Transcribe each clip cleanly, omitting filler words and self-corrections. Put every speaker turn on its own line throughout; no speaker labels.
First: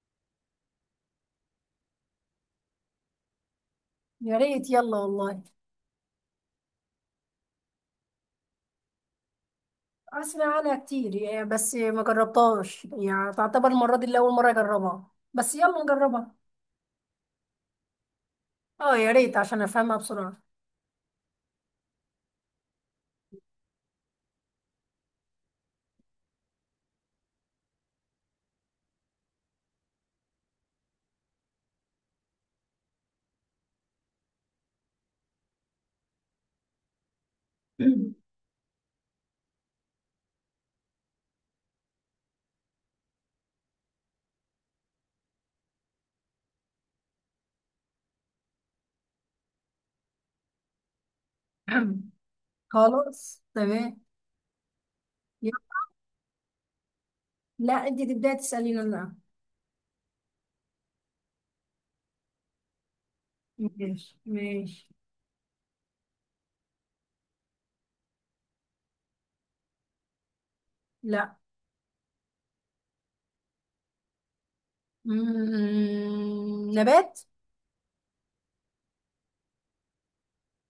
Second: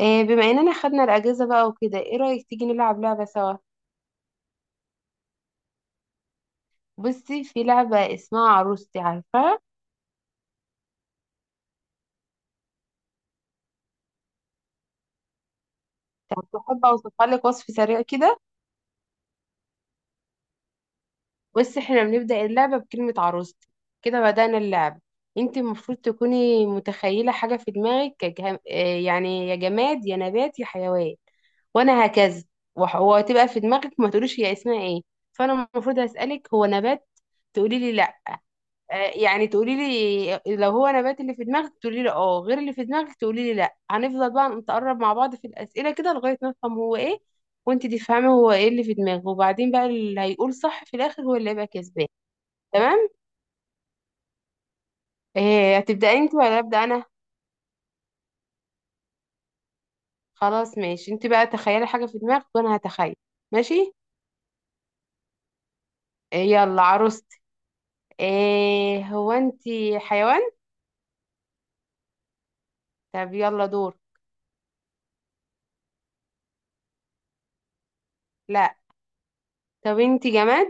بما اننا خدنا الاجازه بقى وكده، ايه رايك تيجي نلعب لعبه سوا؟
يا ريت يلا والله.
بصي، في لعبه اسمها عروستي، عارفاها؟
اسمع عنها كتير يعني بس ما جربتهاش، يعني تعتبر المرة دي الاول مرة اجربها بس يلا نجربها.
طب تحب اوصفها لك وصف سريع كده؟
اه يا ريت عشان افهمها بسرعة.
بصي، احنا بنبدا اللعبه بكلمه عروستي. كده بدانا اللعبه. انت المفروض تكوني متخيله حاجه في دماغك، كجه... آه، يعني يا جماد يا نبات يا حيوان. وانا هكذا. وهتبقى في دماغك، ما تقوليش هي اسمها ايه. فانا المفروض اسالك هو نبات. تقولي لي لا. يعني تقولي لي لو هو نبات اللي في دماغك تقولي لي اه، غير اللي في دماغك تقولي لي لا. هنفضل بقى نتقرب مع بعض في الأسئلة كده لغاية ما نفهم هو ايه. وانت تفهمي هو ايه اللي في دماغه، وبعدين بقى اللي هيقول صح في الآخر هو اللي هيبقى كسبان. تمام.
خلاص تمام. يلا.
هتبدأي انت ولا أبدأ انا؟
لا انت تبداي تسأليني انا.
خلاص ماشي، انت بقى تخيلي حاجة في دماغك وانا هتخيل. ماشي.
ماشي ماشي.
يلا عروست. هو انت حيوان؟
لا.
طب يلا دور.
نبات.
لا. طب انت جماد.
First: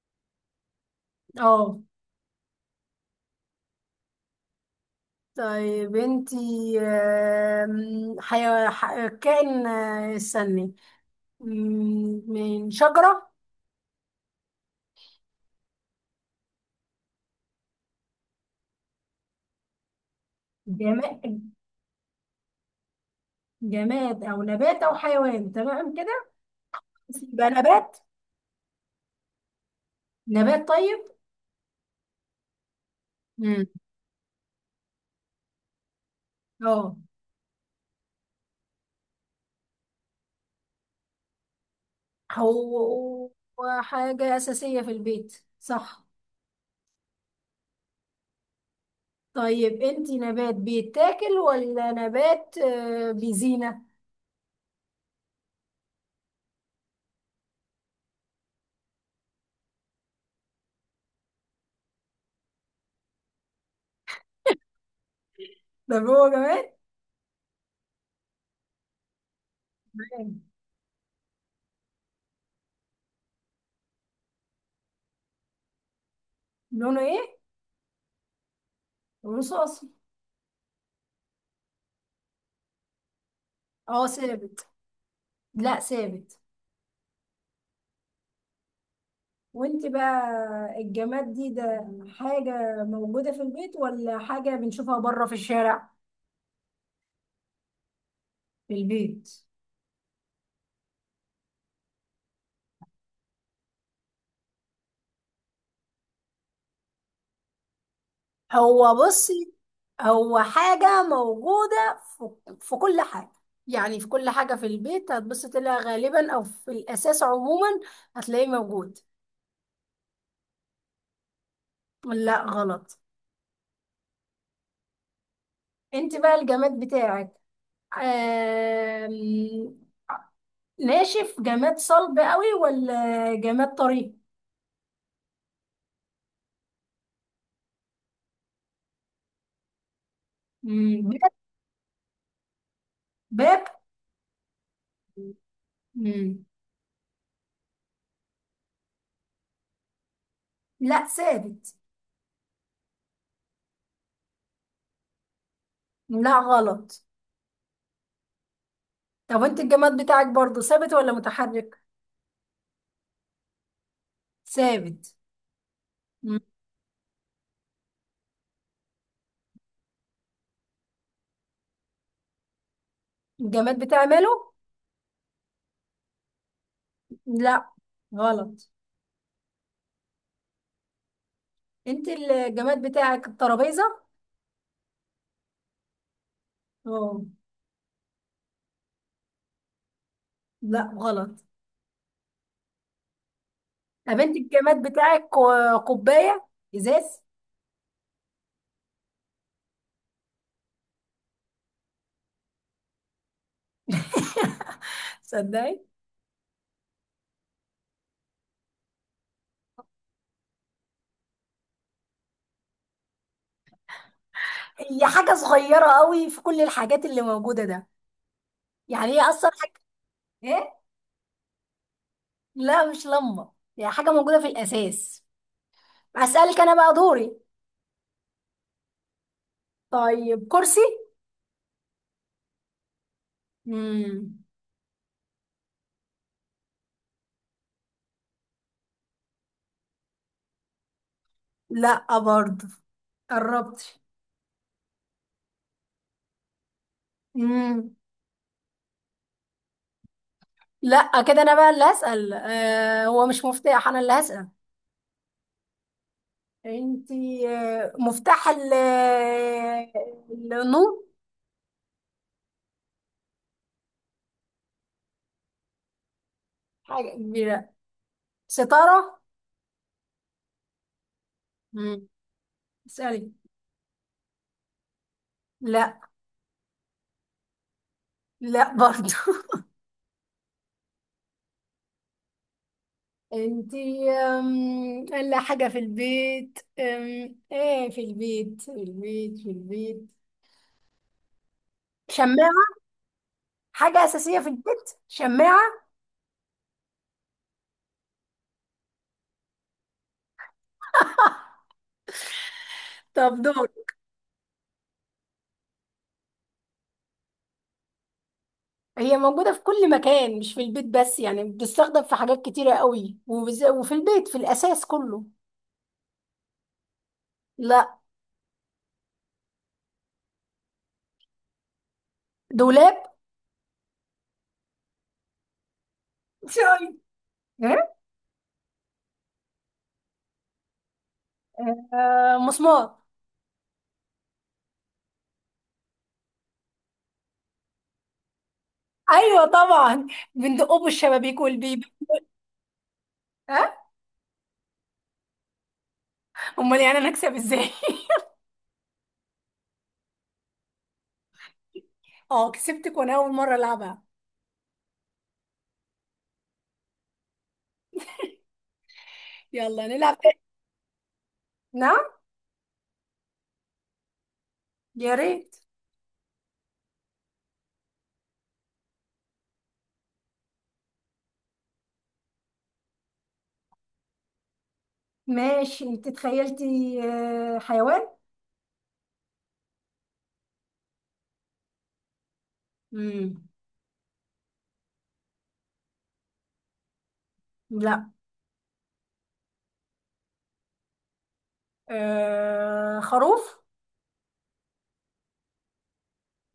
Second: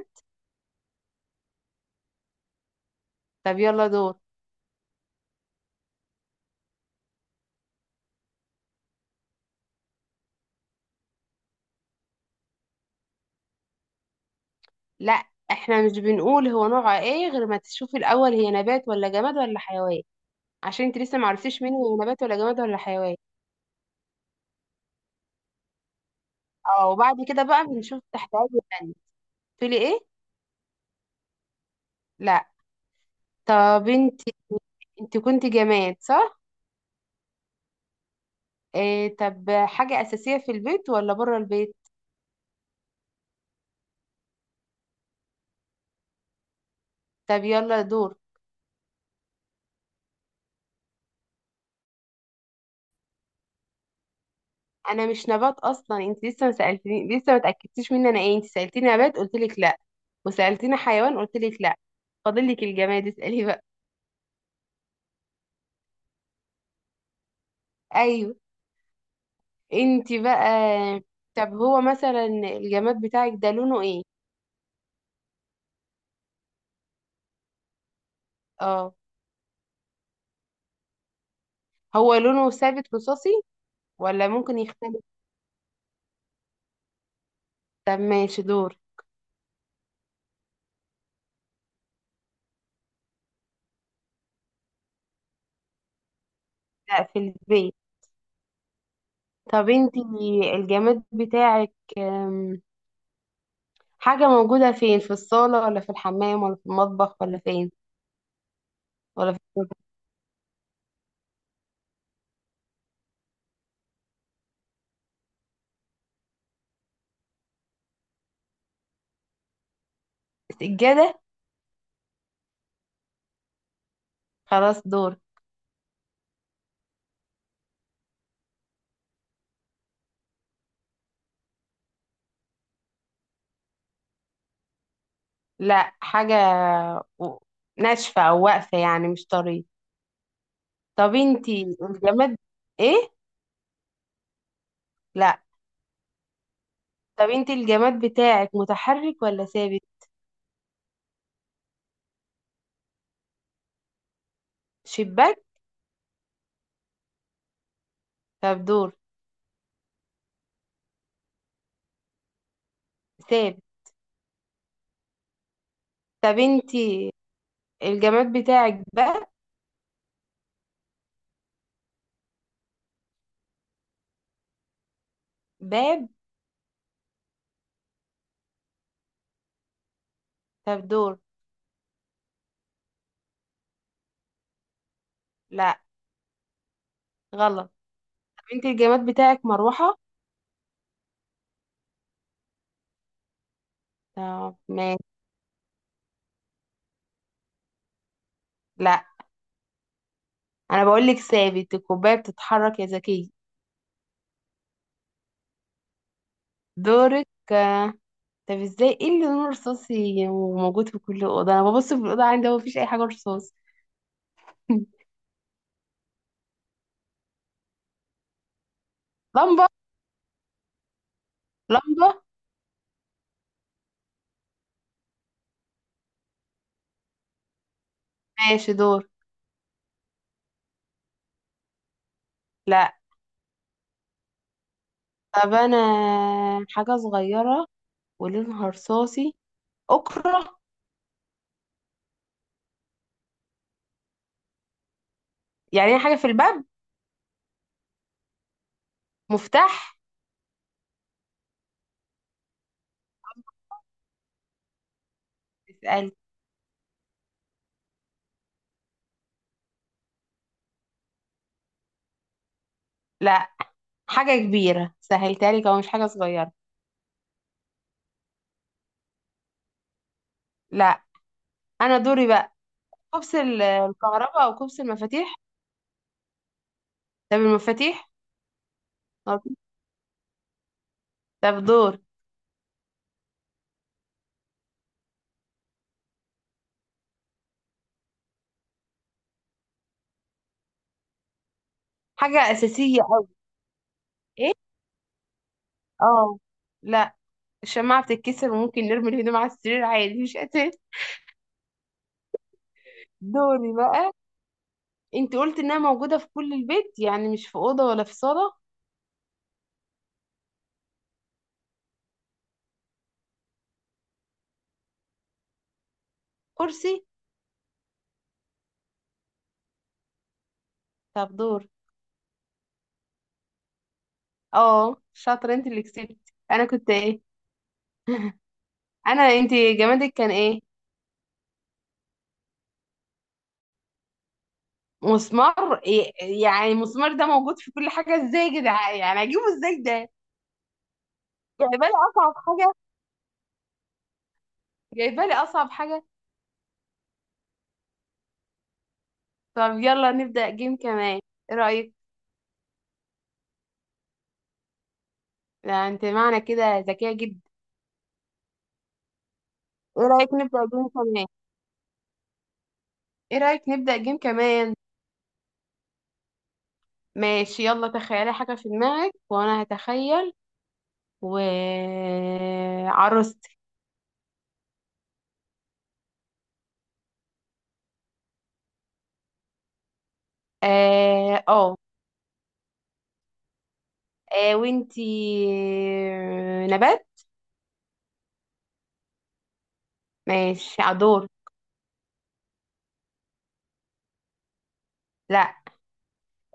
اه
طب يلا دور.
طيب. انتي كائن استني. من شجرة.
لا. احنا مش بنقول هو نوعه ايه غير ما تشوفي الاول هي نبات ولا جماد ولا حيوان. عشان انت لسه
جماد.
معرفتيش مني هو نبات ولا جماد ولا حيوان.
جماد او نبات او حيوان، تمام كده.
اه، وبعد كده
يبقى
بقى
نبات.
بنشوف تحت اي تانية. تقولي ايه؟
نبات طيب.
لا.
امم.
طب انت. انت كنت جماد صح؟
اه،
إيه. طب حاجة اساسية في البيت ولا بره البيت؟
هو هو حاجة أساسية في البيت، صح؟
طب يلا دور.
طيب انتي نبات بيتاكل ولا نبات بيزينة؟
انا مش نبات اصلا، انت لسه ما سالتني، لسه ما اتاكدتيش مني انا ايه. انت سالتيني نبات قلت لك لا. وسالتيني حيوان قلت لك لا. فاضل لك الجماد، اسالي بقى.
ده هو جماد.
ايوه. انت
تمام.
بقى. طب هو مثلا الجماد بتاعك ده لونه ايه؟
لونه ايه؟
اه.
رصاصي.
هو لونه ثابت رصاصي
اه
ولا ممكن
ثابت.
يختلف؟
لا ثابت.
طب ماشي دور.
وانت بقى. الجماد ده حاجة موجودة في البيت ولا حاجة بنشوفها بره في الشارع؟
لا، في البيت.
في البيت.
طب انت. الجماد بتاعك، حاجة موجودة فين، في الصالة ولا في الحمام ولا في المطبخ ولا فين؟
هو
ولا في؟
بصي، هو حاجة موجودة في كل حاجة. يعني في كل حاجة في البيت هتبص تلاقيها غالبا، أو في الأساس عموما هتلاقيه موجود.
السجادة.
لا غلط.
خلاص دور.
انت بقى الجماد بتاعك آم، ناشف، جماد صلب قوي ولا جماد طري؟
لا، حاجة و- ناشفة او واقفة، يعني مش طرية. طب
باب.
انت الجماد، ايه؟
باب؟
لا.
مم.
طب انت الجماد بتاعك متحرك ولا ثابت؟
لا ثابت.
شباك.
لا غلط.
طب دور.
طب انت الجماد بتاعك برضو ثابت ولا متحرك؟
ثابت.
ثابت. مم.
طب انت الجماد بتاعك باب.
الجماد بتاعي ماله.
باب؟
لا غلط.
طب دور.
انت الجماد بتاعك الترابيزه؟
لا
اه.
غلط طب انت الجماد بتاعك مروحة؟
لا غلط. طب انت
طب
الجماد
ماشي.
بتاعك كوبايه. ازاز.
لا. انا بقول لك ثابت، الكوباية بتتحرك يا ذكية.
صدقي.
دورك. آه. طب ازاي؟ ايه اللي لونه رصاصي وموجود في كل اوضه؟ انا ببص في الاوضه عندي هو مفيش اي حاجه رصاص.
هي حاجه صغيره قوي في كل الحاجات اللي موجوده ده. يعني هي اصلا
لمبه.
حاجه. ايه؟
لمبه.
لا مش لمبه. هي حاجه موجوده في الاساس. اسالك انا بقى دوري.
ماشي دور.
طيب كرسي.
لا.
امم.
طب انا حاجه صغيره ولونها رصاصي. أكرة.
لا برضه. قربت.
يعني حاجة في الباب.
امم.
مفتاح.
لا، كده انا بقى اللي هسال. آه، هو مش مفتاح، انا اللي هسال.
اسألي.
انتي مفتاح النور؟
لا، حاجة كبيرة سهلتها لك، أو مش حاجة صغيرة.
حاجة كبيرة. ستارة؟
لا. أنا
مم.
دوري بقى.
اسألي.
كبس الكهرباء، أو كبس المفاتيح.
لا.
طب المفاتيح.
لا برضو.
طب. طب دور.
انتي الا حاجة في البيت، ايه؟ في البيت شماعة؟
حاجة أساسية أوي.
حاجة أساسية في
إيه.
البيت شماعة.
اه. لا. الشماعة بتتكسر، وممكن نرمي الهدوم على السرير عادي، مش أساسي.
طب دور.
دوري بقى. أنت قلت إنها موجودة في كل البيت، يعني مش في أوضة ولا في صالة.
هي موجودة في كل مكان مش في البيت بس، يعني بتستخدم في حاجات كتيرة قوي وفي البيت في الأساس كله.
كرسي.
لا.
طب دور.
دولاب.
اه، شاطرة، أنت اللي كسبت. أنا كنت
شاي.
إيه؟ انت جمادك كان ايه؟
آه، مسمار.
مسمار يعني المسمار ده موجود في كل حاجه ازاي يا جدعان؟ يعني اجيبه
ايوه
ازاي
طبعا.
ده؟
بندقه بالشبابيك
جايبه
والبيبي.
لي اصعب حاجه.
ها.
جايبه لي اصعب حاجه.
امال يعني انا اكسب ازاي؟
طب يلا نبدا جيم كمان. ايه رايك؟
اه كسبتك وانا اول مره العبها.
لا، انت معنى كده ذكيه جدا.
يلا
ايه
نلعب
رايك
تاني.
نبدا جيم كمان؟
نعم.
ايه رايك نبدا جيم كمان؟
يا ريت.
ماشي، يلا تخيلي حاجه في دماغك وانا هتخيل. و عروستي.
ماشي. انت تخيلتي حيوان.
اه اه.
امم.
وانتي نبات؟
لا.
ماشي عدور.
خروف.
لا.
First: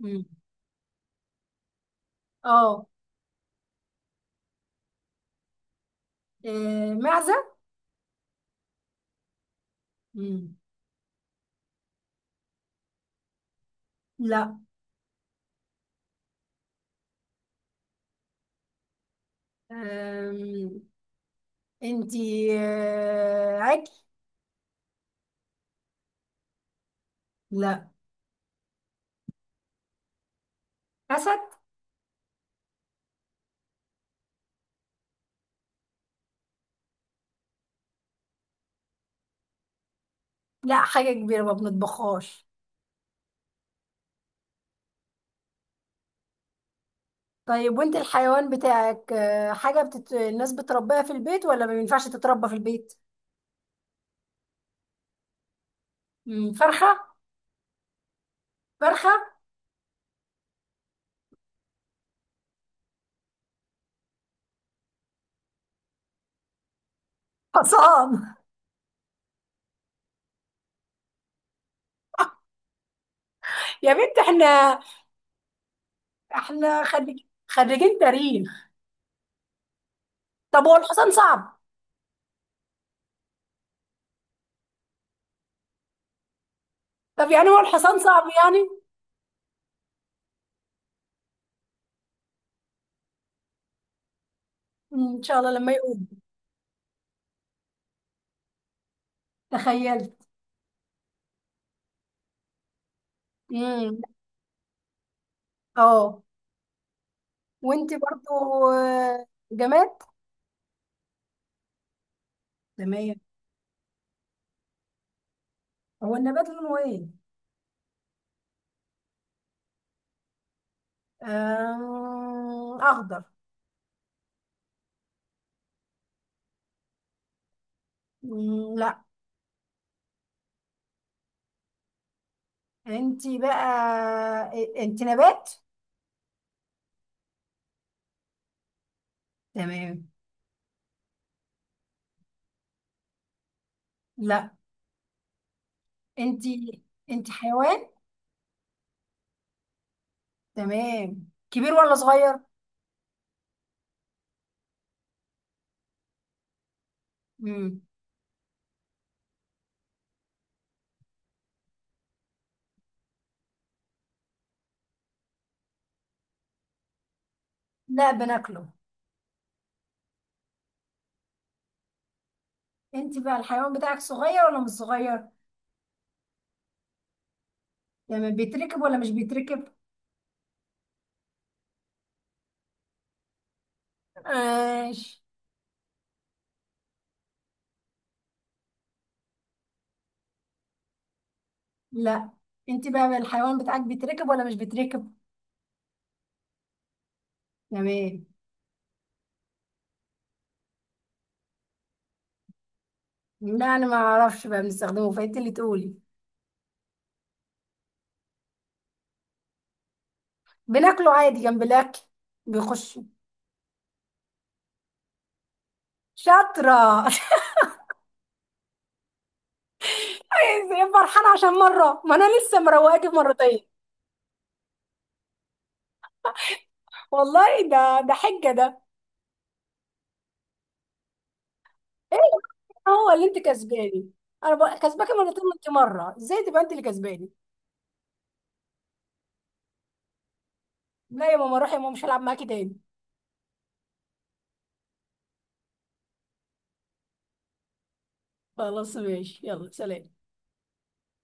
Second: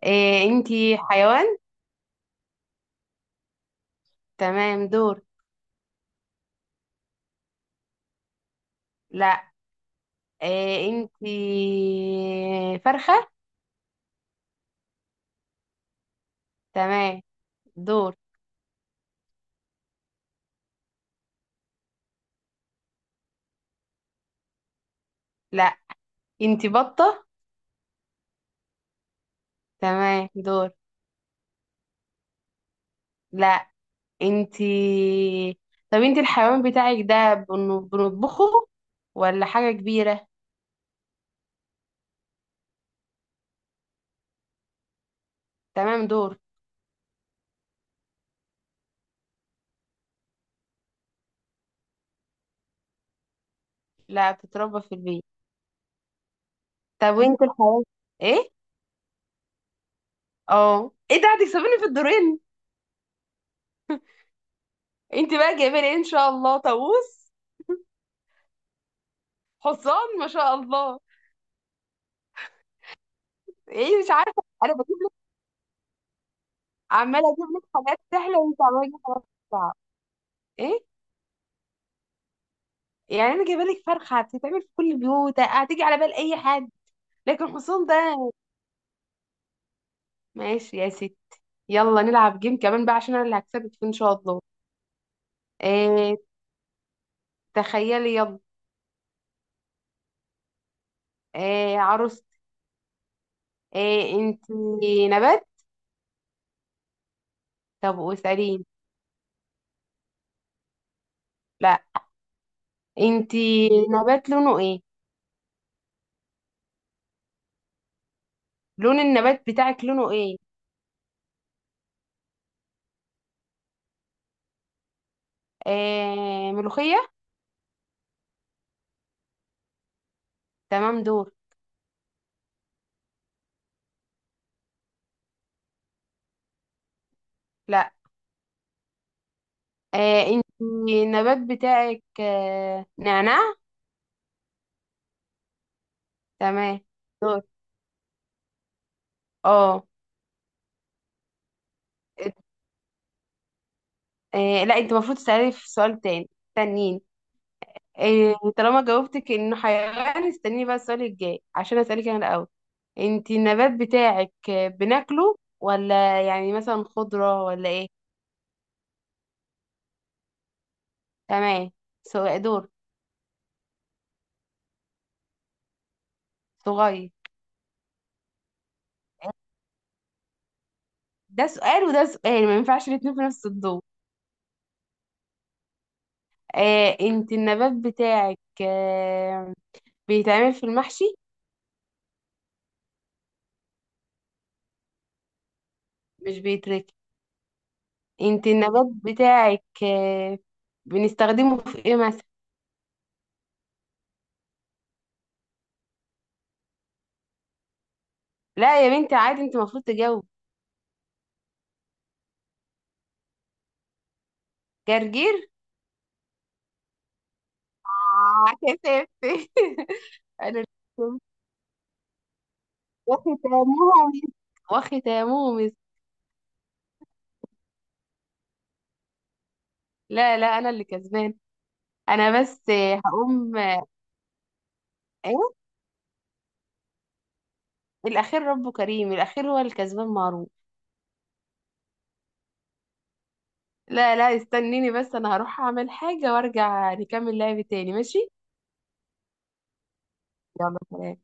امم.
إيه انتي حيوان؟
اه.
تمام دور.
معزة.
لا.
امم.
إيه انتي فرخة؟
لا.
تمام. دور.
آم، انتي عجل.
لا. انتي بطة؟
لا.
تمام دور.
أسد.
لا. انتي. طب انتي الحيوان بتاعك ده بنطبخه ولا حاجة كبيرة؟
لا، حاجة كبيرة ما بنطبخهاش.
تمام دور.
طيب وانت الحيوان بتاعك، حاجة الناس بتربيها في البيت ولا ما ينفعش تتربى في البيت؟
لا، بتتربى في البيت.
فرخة.
طب وانت الحيوان، ايه؟
فرخة.
اه. ايه ده، هتكسبيني في الدورين. انتي بقى جايبه لي ايه؟ ان شاء الله طاووس؟
حصان.
حصان؟ ما شاء الله.
يا
ايه، مش
بنت
عارفة انا
احنا،
بجيب.
احنا خريج...
عماله اجيب لك حاجات
خريجين
سهله وانت
تاريخ.
عماله تجيب حاجات صعبه.
طب هو
ايه،
الحصان صعب؟
يعني انا جايبه لك فرخه هتتعمل في كل البيوت، هتيجي على بال اي حد.
طب
لكن
يعني هو
حصان ده.
الحصان صعب يعني.
ماشي يا ستي. يلا نلعب جيم كمان بقى، عشان انا اللي هكسبك فيه ان شاء الله.
ان شاء الله لما يقوم.
إيه. تخيلي يلا.
تخيلت.
إيه عروستي.
امم.
إيه انت نبات؟
اه وانت
طب
برضو.
واساليني.
آه، جماد.
لا.
تمام.
انت نبات لونه ايه؟
هو النبات لونه ايه؟
لون النبات بتاعك لونه ايه؟
اخضر.
إيه ملوخيه؟
لا.
تمام دور.
انت بقى. انت نبات؟
لا.
تمام.
إيه انت النبات بتاعك، نعناع؟
لا.
تمام
انتي انتي
دور.
حيوان.
اه.
تمام، كبير ولا
ات-
صغير؟
لا، انت المفروض تسألي في سؤال تاني تانيين.
امم.
طالما جاوبتك انه حيوان، استني بقى السؤال الجاي عشان اسألك انا الاول. انت النبات بتاعك، بناكله ولا يعني مثلا خضرة ولا ايه؟
لا بناكله.
تمام. سؤال دور.
انتي بقى الحيوان بتاعك صغير ولا مش صغير؟
صغير.
تمام، بيتركب ولا مش بيتركب؟
ده سؤال وده سؤال، ما ينفعش الاتنين في نفس الدور.
ماشي.
انت النبات بتاعك، بيتعمل في المحشي؟
لا. انتي بقى الحيوان بتاعك بيتركب ولا مش بيتركب؟
مش بيتركن.
تمام.
انت النبات بتاعك، بنستخدمه في ايه مثلا؟
لا انا ما اعرفش بقى بنستخدمه، فانت اللي تقولي.
لا يا بنتي عادي، انت المفروض تجاوب.
بناكله عادي جنب الاكل. بيخش.
جرجير.
شاطرة.
كسفتي. انا اللي
ازاي
كسبت.
فرحانة عشان مرة، ما انا لسه مروقاكي مرتين.
وختامه مسك. وختامه مسك.
والله، ده حجة ده.
لا لا، انا اللي كسبان.
إيه؟
انا بس
هو اللي انت
هقوم.
كسباني؟ انا بقى كسباك
ايه؟
مرتين وانت مره، ازاي تبقى انت اللي كسباني؟
الاخير ربه كريم، الاخير هو الكسبان معروف.
لا يا ماما، روح يا ماما، مش هلعب معاكي تاني.
لا لا، استنيني بس، انا هروح اعمل حاجة وارجع نكمل لعب تاني، ماشي.
خلاص ماشي، يلا سلام.
يلا سلام.